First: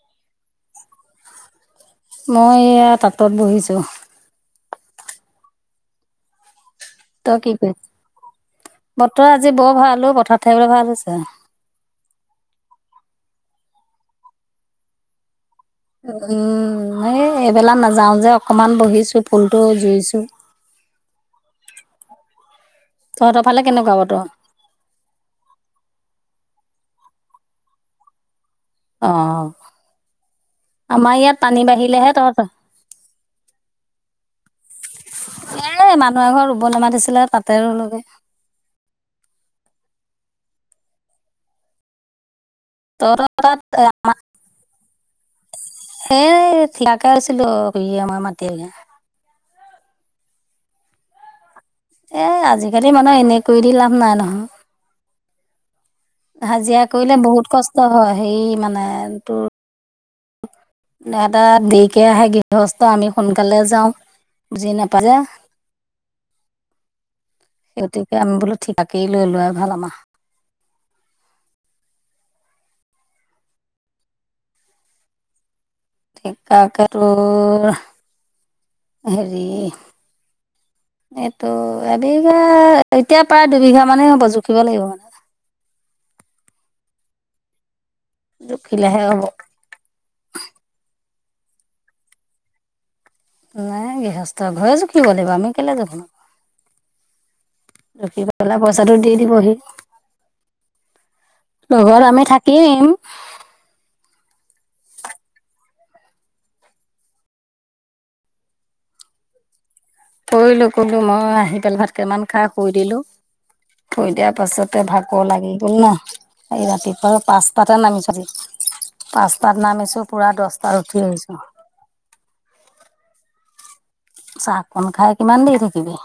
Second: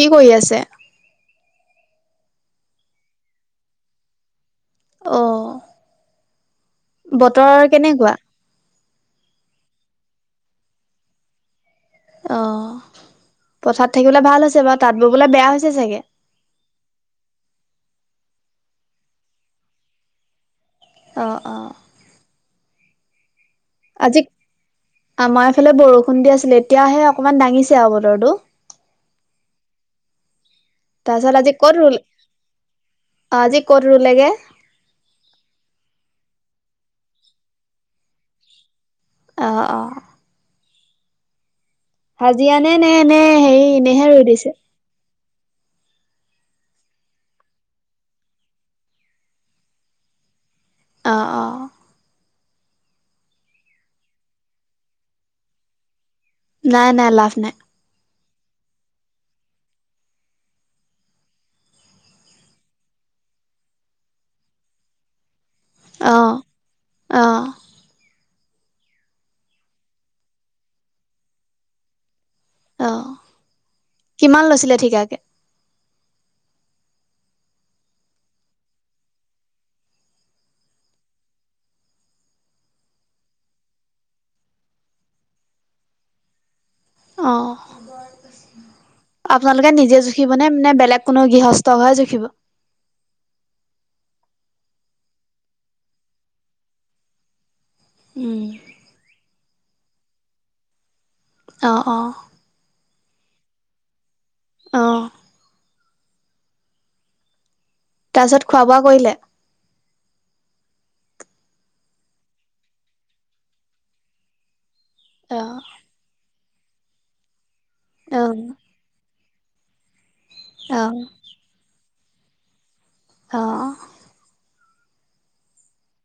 কি কৰি আছে? মই এয়া টাতত বহিছোঁ। অঁ। তই কি কেনেকুৱা? কৰিছ? বতৰ আজি বৰ ভাল পথাৰত থাকিবলৈ ভাল হৈছে। অ, পথাৰত থাকিবলে ভাল হৈছে বাৰু তাঁত ববলে বেয়া হৈছে চাগে? উম, এই এইবেলা নাযাওঁ যে অকণমান বহিছোঁ ফুলটো জুইছোঁ। অ অ। তহঁতৰ ফালে কেনেকুৱা আজি বতৰ আমাৰ এইফালে বৰষুণ দি আছিলে এতিয়াহে অকনমান দাঙিছে আৰু বতৰটো অ আমাৰ তাৰপিছত ইয়াত পানী বাঢ়িলেহে তহঁত অ আজি ক'ত ৰুলেগে এ মানুহ এ ঘৰ ৰুব নামাতিছিলে তাতে ৰলগে অঁ অঁ হাজিৰা নে নে এ নে তহঁতৰ হেৰি এনেহে ৰৈ দিছে সেই ঠিলাকে আছিলো শুৰিে মই মায় এগে অঁ অঁ এ আজিকালি মানুহে এনে কৰি দি লাভ নাই নহয় হাজিৰা নাই নাই কৰিলে লাভ বহুত নাই কষ্ট হয় সেই মানে তোৰ এটা দেকে আহে গৃহস্থ আমি সোনকালে যাওঁ বুজি নাপাজা অঁ অঁ গতিকে আমি বোলো ঠিকা কে লৈ লোৱাই ভাল আমা অ কিমান লৈছিলে ঠিকাকে থিকাকে তো হেৰি এইটো এবিঘা এতিয়া প্ৰায় দুবিঘা মানে হব জুখিব লাগিব মানে অঁ জুখিলেহে হ'ব আপোলোকে নিজে জুখিব নে বেলেগ কোনো গৃহস্থ হয় জুখিব নাই গৃহস্থ ঘৰে জুখিব লাগিব আমি কেলে জুখিম জুখি উম পেলাই পইচাটো দি দিবহি অ অ লগত আমি থাক এ এম অঁ তাৰপিছত খোৱা বোৱা কৰিলে কৰিলো কলো মই আহি পেলাই ভাতকেতামান খাই শুই দিলো শুই দিয়া পাছতে ভাত ক' লাগিল অ', গল ন এই ৰাতিপুৱা পাঁচ তাতে নামিচুহি অ', পাঁচটাত নামিছোঁ পূৰা দহটাত উঠি আহিছোঁ অ চাহকণ খাই কিমান দেৰি থাকিবি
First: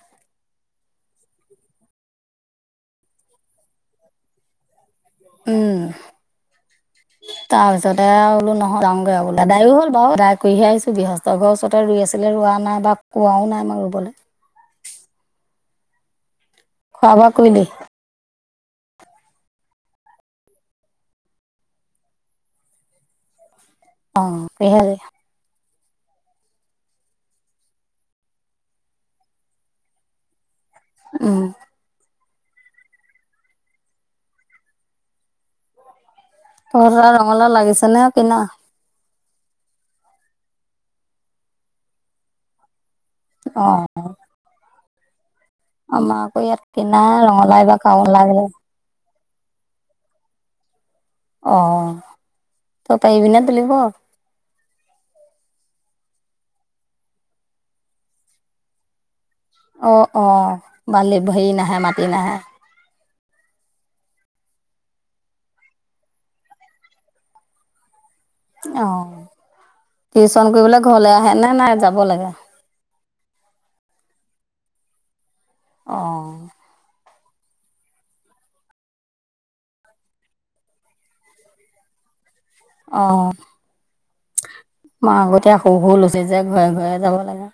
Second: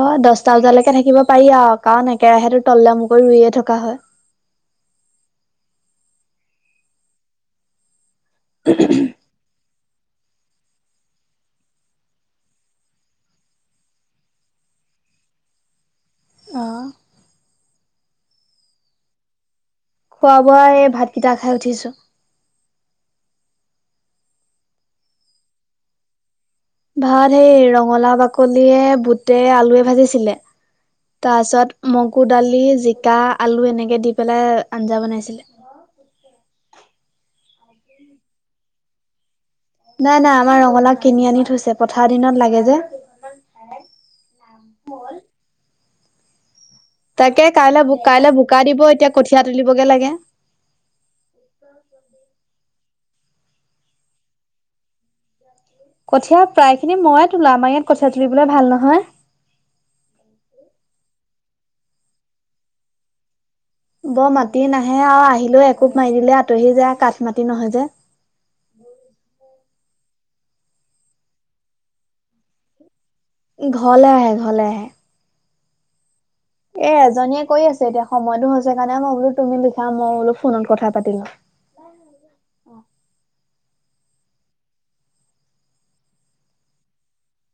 হয় দছটা বজালৈকে থাকিব পাৰি আৰু কাৰণ একেৰাহেো তললেমুকৈ ৰুইয়ে থকা হয় উম তাৰপিছতে বোলো নহয় যাওঁগৈ বোলো এডাইও হ'ল বাৰ দাই কহে আহিছো বৃহস্তৰ ওচৰতে ৰুই আছিলে ৰোৱা নাই বা কোৱাাও নাই আমাৰ ৰুবলৈ অ খোৱা বোৱা কৰিলে খোৱা বোৱা এই ভাতকেইটা খাই উঠিছো অঁ স হে ভাত সেই ৰঙালাও বাকলিয়ে বুট আলুৱে ভাজিছিলে তাৰ উম পিছত মগু দালি জিকা আলু এনেকে দি পেলাই আঞ্জা বনাইছিলে উ্চ তহট ৰঙালাও লাগিছে নে কিনা নাই নাই আমাৰ ৰঙালাও কিনি আনি থৈছে পথাৰ দিনত লাগে যে অ আমাৰ আকৌ ইয়াত কিনা তাকে ৰঙালাও এইবাৰ কাইলৈ কাও কাইলৈ লাগিলে বোকা দিব এতিয়া কঠিয়া তুলিবগে লাগে। অ তই পৰিবি নে তোলিব? কঠিয়া প্ৰায় খিনি ময়ে তোলো আমাৰ ইয়াত কঠিয়া তুলিবলৈ ভাল নহয়। অ অ বালি হেৰি নাহে মাটি নাহে। বৰ মাটি নাহে আৰু আহিলেও একোব মাৰি দিলে আঁতৰি যায় কাঠ মাতি নহয় যে। অ টিউচন কৰিবলৈ ঘৰলে আহে নে নাই যাব লাগে? ঘৰলৈ আহে, ঘৰলৈ আহে। অ। এ এজনীয়ে কৈ আছে এতিয়া সময়তো হৈছে কাৰণে মই বোলো তুমি লিখা মই বোলো ফোনত কথা পাতিলো। অ মই আগতয়া সৰু সৰু লৈছো যে ঘৰে ঘৰে যাব লাগে।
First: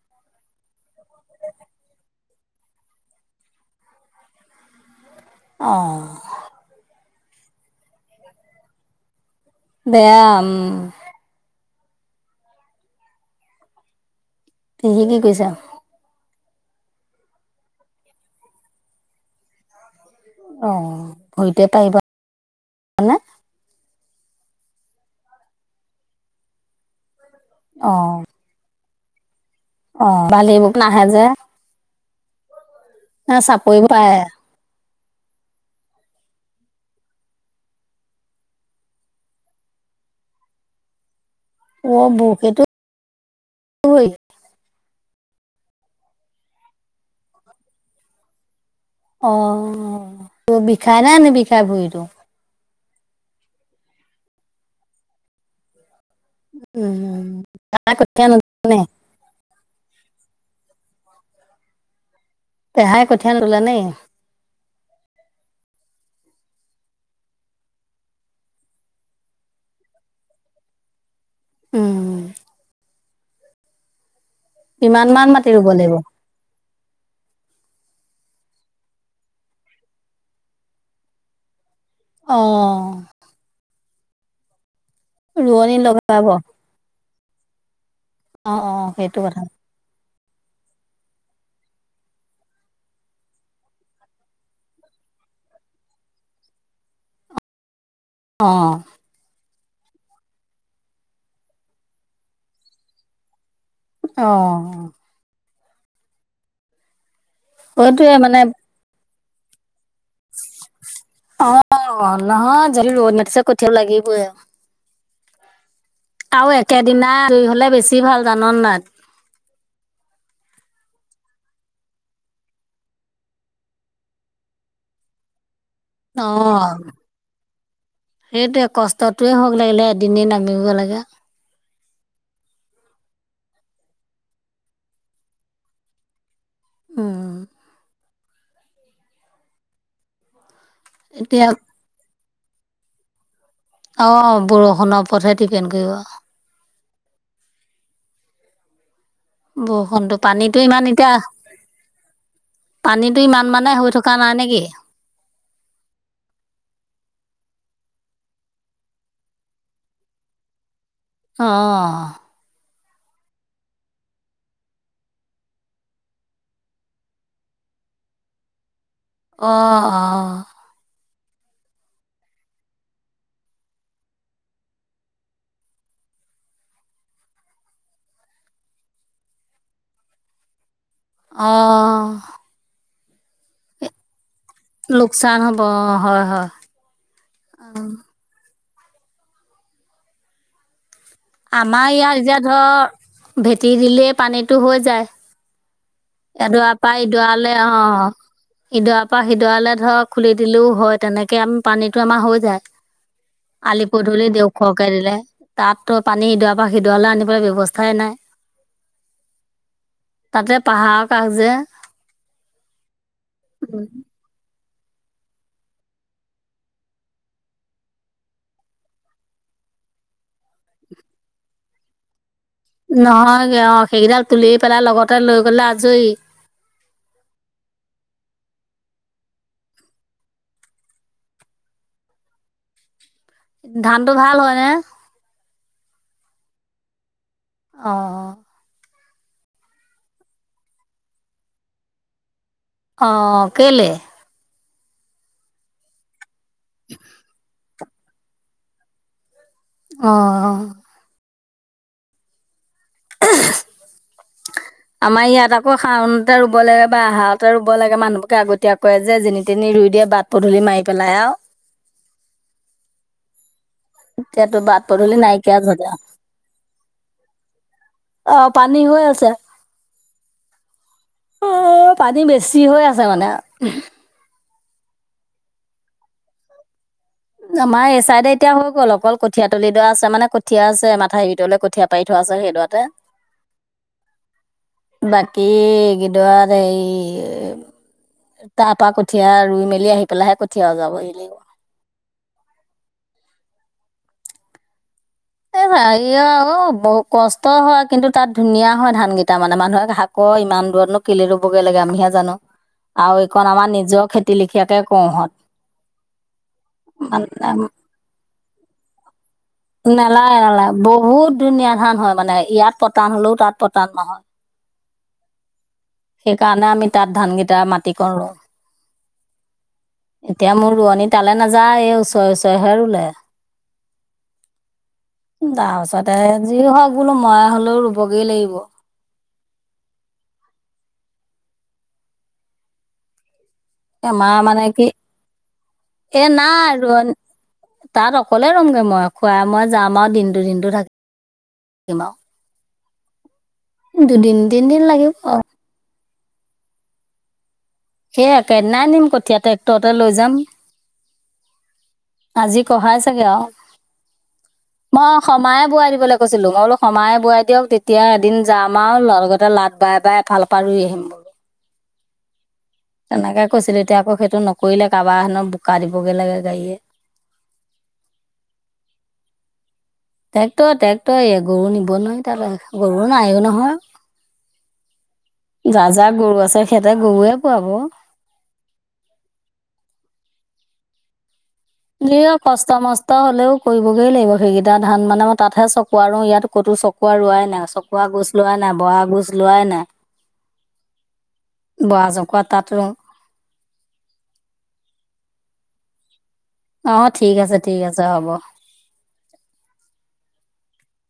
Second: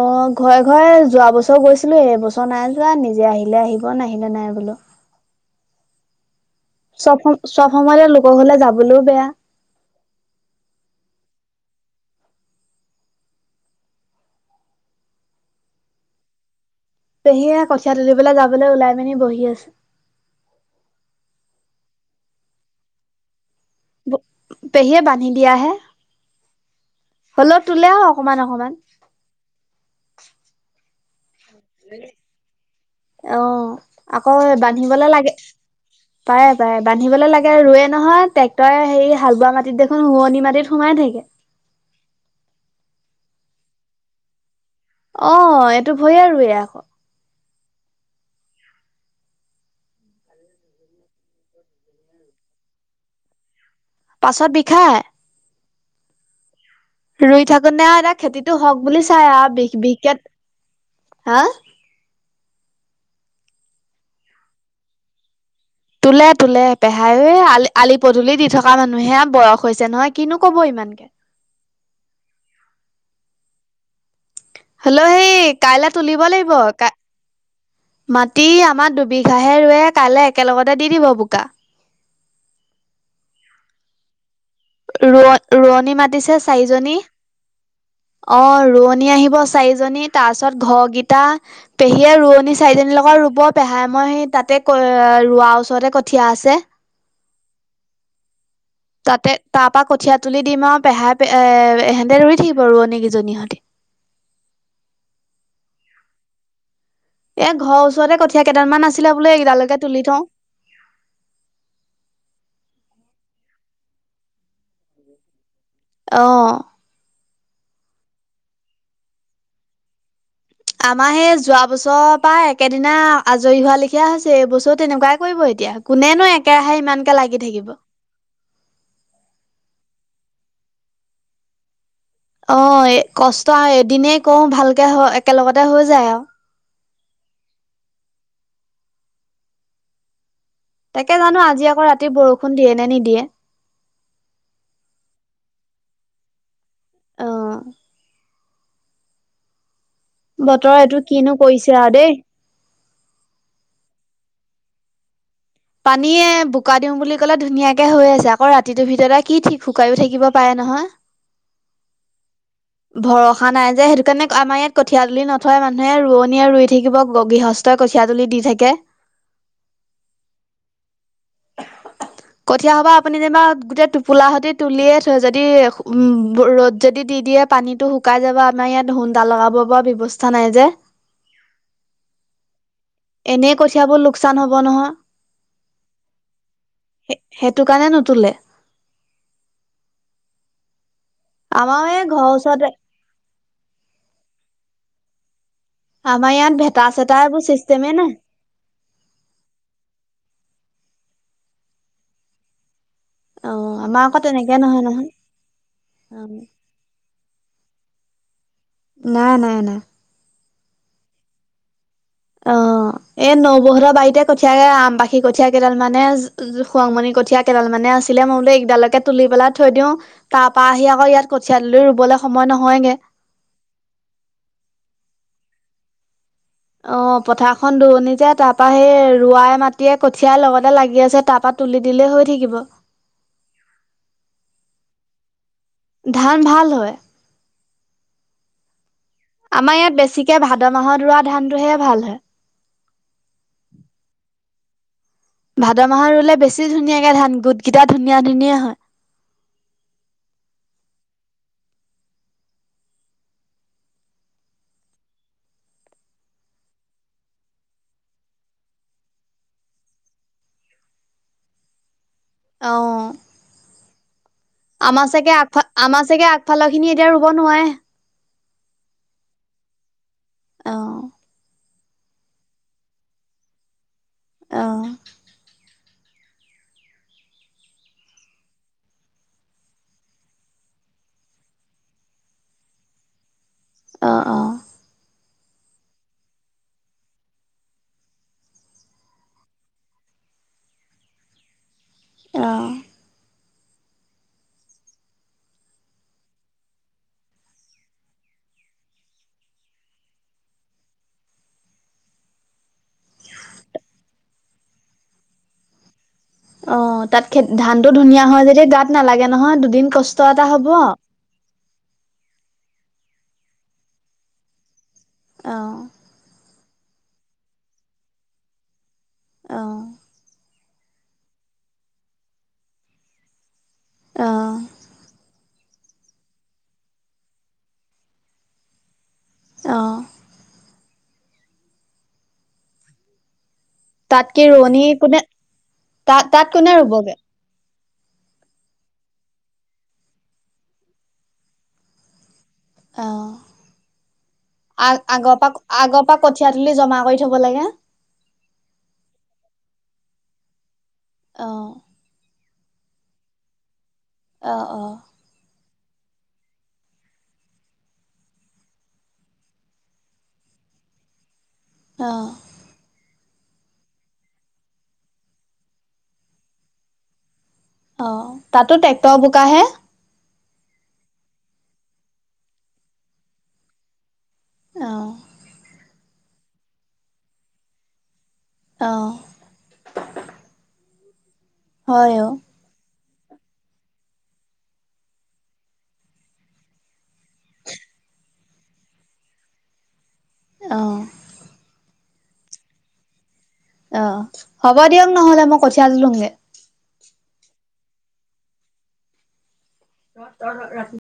অ ঘৰে ঘৰে যোৱা বছৰ গৈছিলো এইবছৰ নাই যোৱা নিজে আহিলে আহিব নাহিলে নাই বোলো। অ। চব সম চব সময় লোকক ঘৰলে যাবলৈও বেয়া। বেয়া উম। পেহী কি কৰিছে? পেহীয়ে কঠিয়াত তৰিবেললৈ যাবলৈ ওলাই মিনি বহি আছে। অ ভূৰিতে পাৰিব পেহীয়ে বান্ধি দিয়াহে, হ'লেও তোলে আৰু অকমান অকমান। অ বালি বোক নাহে যে। চাপৰিবোৰ পাৰে আহ আকৌ বান্ধিবলে লাগে পাৰে পাৰে বান্ধিবলৈ লাগে ৰোৱে নহয়, ট্ৰেক্টৰে হেৰি হাল বোৱা মাটিত দেখোন ৰুৱনি মাটিত সোমাই থাকে। অ [unintelligible] সেইটো অ এইটো ভুৱে ৰুৱে আকৌ অ তোৰ বিষাই নে নিবিষাই ভৰিটো? পাছত বিষায়। উম ৰুই থাকো নে পেহাই আউ কঠীয়া খেতিটো নুতুলে হওক নে? বুলি চাই আউ বিষ বিশষকে হা? পেহায় কঠিয়া নিতলে নেকি? তোলে, তোলে, পেহাইও আলি আলি পদূলি দি থকা মানুহে বয়স হৈছে নহয় কিনো কৰিব ইমানকে। উম হলিও কিমানমান সেই মাটি ৰুব কাইলৈ লাগিব তুলিব লাগিব ক মাটি আমাৰ দুবিঘাহে ৰুৱে কাইলৈ একেলগতে দি দিব বোকা। অ ৰোৱনী ৰোৱ-ৰোৱনী লগাব মাতিছে চাৰিজনী অ অঁ অঁ ৰোৱনী সেইটো আহিব কথা চাৰিজনী তাৰপিছত ঘৰগিত পেহীয়ে ৰুৱনি চাৰিজনীৰ লগত ৰুব, পেহাই মই সেই তাতে কৈ ৰোৱা ওচৰতে কঠীয়া আছে অ তাতে তাৰ পৰা কঠীয়া তুলি দিম আৰু পেহাই এ সহেঁতে ধৰি থাকিব ৰোৱনীকেইজনীহঁতে। অ। এ ঘৰৰ সেইটোয়ে ওচৰতে মানে কঠীয়া কেইডালমান আছিলে বোলে এইকেইডালকে তুলি থওঁ। অ নহয় যদি ৰোৱনী মাতিছে কঠিয়ও লাগিবই আৰু। [inaudible] আৰু একেদনাই আজৰি হ'লে বেছি ভাল জাননে নাই? আমাৰ সেই যোৱা বছৰৰ পৰা একেদিনা আজৰি হোৱা লেখিয় হৈছে, এইবছৰো তেনেকুৱাই কৰিব এতিয়া অ কোনেনো একেৰাহে ইমানকে লাগি থাকিব। সেইটোৱে কষ্টটোৱে হওক লাগিলে এদনেই নামিব লাগে। অ কষ্ট আৰু এদিনেই কওঁ ভালকে একেলগতে হৈ যায় আও। উম। তাকে জানো এতিয়া আজি আকৌ ৰাতি বৰষুণ দিয়ে নে নিদিয়ে। অঁ বৰষুণৰ ওপৰতহে ডিপেণ্ড কৰিব। অ। বৰষুণটো। পানীটো বতৰ ইমান এইটো এতিয়া কিনো কৰিছে আৰু দেই। পানীটো ইমান মানে হৈ থকা নাই নেকি। পানীয়ে বোকা দিওঁ বুলি কলে ধুনীয়াকে হৈ আছে আকৌ ৰাতিটোৰ ভিতৰতে কি ঠিক শুকাইো থাকিব পাৰে নহয়। অ। ভৰসা নাই যে সেইটো কাৰণে আমাৰ ইয়াত কঠীয়া দুলিি নথয় মানুহে ৰোৱনীয়ে ৰুই থাকিব গ‌ গীহচ। তই কঠিয়া তুলি দি থাকে। অ অ। [unintelligible] কঠীয়া হ'বা আপুনি যেনিবা গোটেই টোপোলাহঁতে তুলিয়ে থই যদি ৰ'দ যদি দি দিয়ে। পানীতটো শুকাই যাবা আমাৰ ইয়াত সুনডা লগাব পৰা ব্যয়ৱস্থা নাই যে। অ। এনে কঠিয়াবোৰ লোকচান হব নহ। লোকচান হ'ব অ হয় হয়। এ সেইটো কাৰণে নুতলে। আমাৰ এই ইয়াত ঘৰৰ এতিয়া ওচৰতে ধৰ ভেটি দিলেই পানীতটো হৈ যায়। আমাৰ ইয়াত এডুৱা ভেটা পা চেটা এইবোৰ ইডুৱালে অ। চিষ্টেমেই নাই ইদুৱা পা সিদুৱালে ধৰ খুলি দিলেও হয় তেনেকে আমি পানীটো আমাৰ হৈ যায়। অ' আলি আমাৰ আকৌ পধূলি দিওঁ তেনেকে নহয় ওখকে নহয়। দিলে তাতো পানী অ', ইদুৱা। বা সিদুৱালে আনিবলৈ ব্যৱস্থাই নাই। নাই নাই নাই। তাতে পাহাৰৰ কাষ যে। অ এ নবহতৰ বাৰিতে। কঠিয় আমবাহী কঠীয়া কেইডাল মানে খুৱংমণি কঠীয়া কেইডাল মানে আছিলে মই বো একিডালকে। তুলি পেলাই থৈ দিওওঁ তাৰ পৰাা আহি আকৌ ইয়াত কঠিয় তুলি ৰুবলৈ সময় নহয়গে। নহয়গে অ সেইকেইডাল তুলি পেলাই লগতে লৈ গ'লে আজৰি। অ পথাৰখন দুৱনি যে তাৰ পৰাা সেই ৱাই মাটিয়ে কঠিয়াৰ লগতে লাগি আছে তাপা। তুলি দিলে হৈ থাকিব। ধান টো ভাল হয় নে। ধান ভাল হয়। অঁ', অ'। আমাৰ ইয়াত বেছিকে ভাদ মাহত ৰৱ ধান টোহে ভাল হয়। অঁ', কেলে। ভাদ মাহৰ ৰুলে বেছি ধুনীয়াকে ধান গোটকেইটা ধুনীয়া ধুনীয়া হয়। অ', অ'। [unintelligible] আমাৰ ইয়াত আকৌ শাওণতে ৰুব লাগে বা আহাৰতে ৰুব লাগে মানুহবোৰে আগতীয়াকৈ যেনি তেনি ৰুই দিয়ে বাট। পদূলি মাৰি পেলাই আও। অঁ। এতিয়াতো বাট আমাৰ পদূলি চগে, নাইকিয়া আগফাল যতে আমাৰ চগে আগফালৰ খিনি এতিয়া ৰুব নোৱাৰে। অ', পানী হৈ আছে। অ'। মোৰ, পানী বেছি হৈ আছে মানে। অ'। আমাৰ এই চাইদে এতিয়া হৈ গ'ল অকল কঠিয়া তলি ডৰা আছে, মানে কঠীয়া আছে মাথাওৰিটোলৈ কঠীয়া পাৰি থোৱা আছে সেইদৰাতে। আহ আহ। বাকী, এইকেইদৰাত এই তাৰ পৰা কঠীয়া ৰুই মেলি আহি পেলাইহে কঠীয়া অজৰাব লাগিব। অঁ'। বহু, কষ্ট হয়, কিন্তু তাত ধুনীয়া হয় ধান কেইটা মানে মানুহক কই, ইমান দূৰতনো কেলে ৰুবগৈ লাগে, আমিহে জানো। আৰু এইকণ আমাৰ নিজৰ খেতি লেখিয়াকে কৰোঁ হঁত। অ', তাত খে, ধানটো ধুনীয়া হয় যেতিয়া গাত নালাগে নহয় দুদিন কষ্ট নালাগে, এটা হ'ব নালাগে, অ বহুত ধুনীয়া ধান হয় মানে, ইয়াত পতান হ'লেও তাত পতান নহয়। অঁ'। সেইকাৰণে আমি তাত ধানকেইটা মাটিকণ ৰুও। এতিয়া মোৰ ৰোৱনী তালৈ নাযায়, এই ওচৰে ওচৰেহে ৰুলে। অঁ'। উম, তাৰ পাছতে যি হওঁক বোলো, মই হ'লেও ৰুবগৈ লাগিব। অঁ'। তাত আমাৰ মানে ৰোৱনী কি, কোনে তাত এ, তাত কোনে নাই ৰুবগে ৰোৱনী তাত অকলে ৰমগে মই, খুৰাই মই যাম আৰু দিনটো, দিনটো থাকিম অ দুদিন, তিনিদিন আ লাগিব। আগৰ পৰা আগৰ পৰা কঠিয়া তুলি জমা কৰি থ'ব লাগে। সেই একে দিনাই নিম, কঠীয়া ট্ৰেক্টৰতে লৈ যাম। অ'। আজি খহাইছেগে আৰু। অ', অ'। সমায়ে বোৱাই দিবলৈ কৈছিলোঁ, মই বোলো সমায়ে বোৱাই দিয়ক, তেতিয়া এদিন যাম আৰু লগ লগতে লাত বাই, বাই এফাল [unintelligible] ৰুই আহিম। অ'। তেনেকে কৈছিলো, এতিয়া আকৌ সেইটো নকৰিলে কাৰোবাৰ হেনো বোকা দিবগে লাগে গাড়ীয়ে। অ', তাতো ট্ৰেক্টৰ বোকা হে? ট্ৰেক্টৰ, ট্ৰেক্টৰয়েই গৰু নিব নোৱাৰি তালৈ, গৰু নাইয়োগে নহয়। অঁ'। যাৰ, যাৰ গৰু আছে, সিহঁতে গৰুৱে পোৱাব। অঁ'। [unintelligible] হয় অ', কষ্ট কষ্ট, মষ্ট হ'লেও কৰিবগৈ লাগিব, সেইকেইটা ধান মানে মই, তাতহে চকোৱা ৰু, ইয়াত ক'তো চকোৱা ৰোৱাই নাই, চকোৱা গুছ লোৱাই নাই, বৰা গোছ লোৱাই নাই। অঁ'। বৰা চুকোৱা তাঁত ৰুও। অ', হ'ব দিয়ক নহ'লে, মই কঠিয়া তোলোংগে। অ', ঠিক আছে, ঠিক আছে হ'ব। [unintelligible]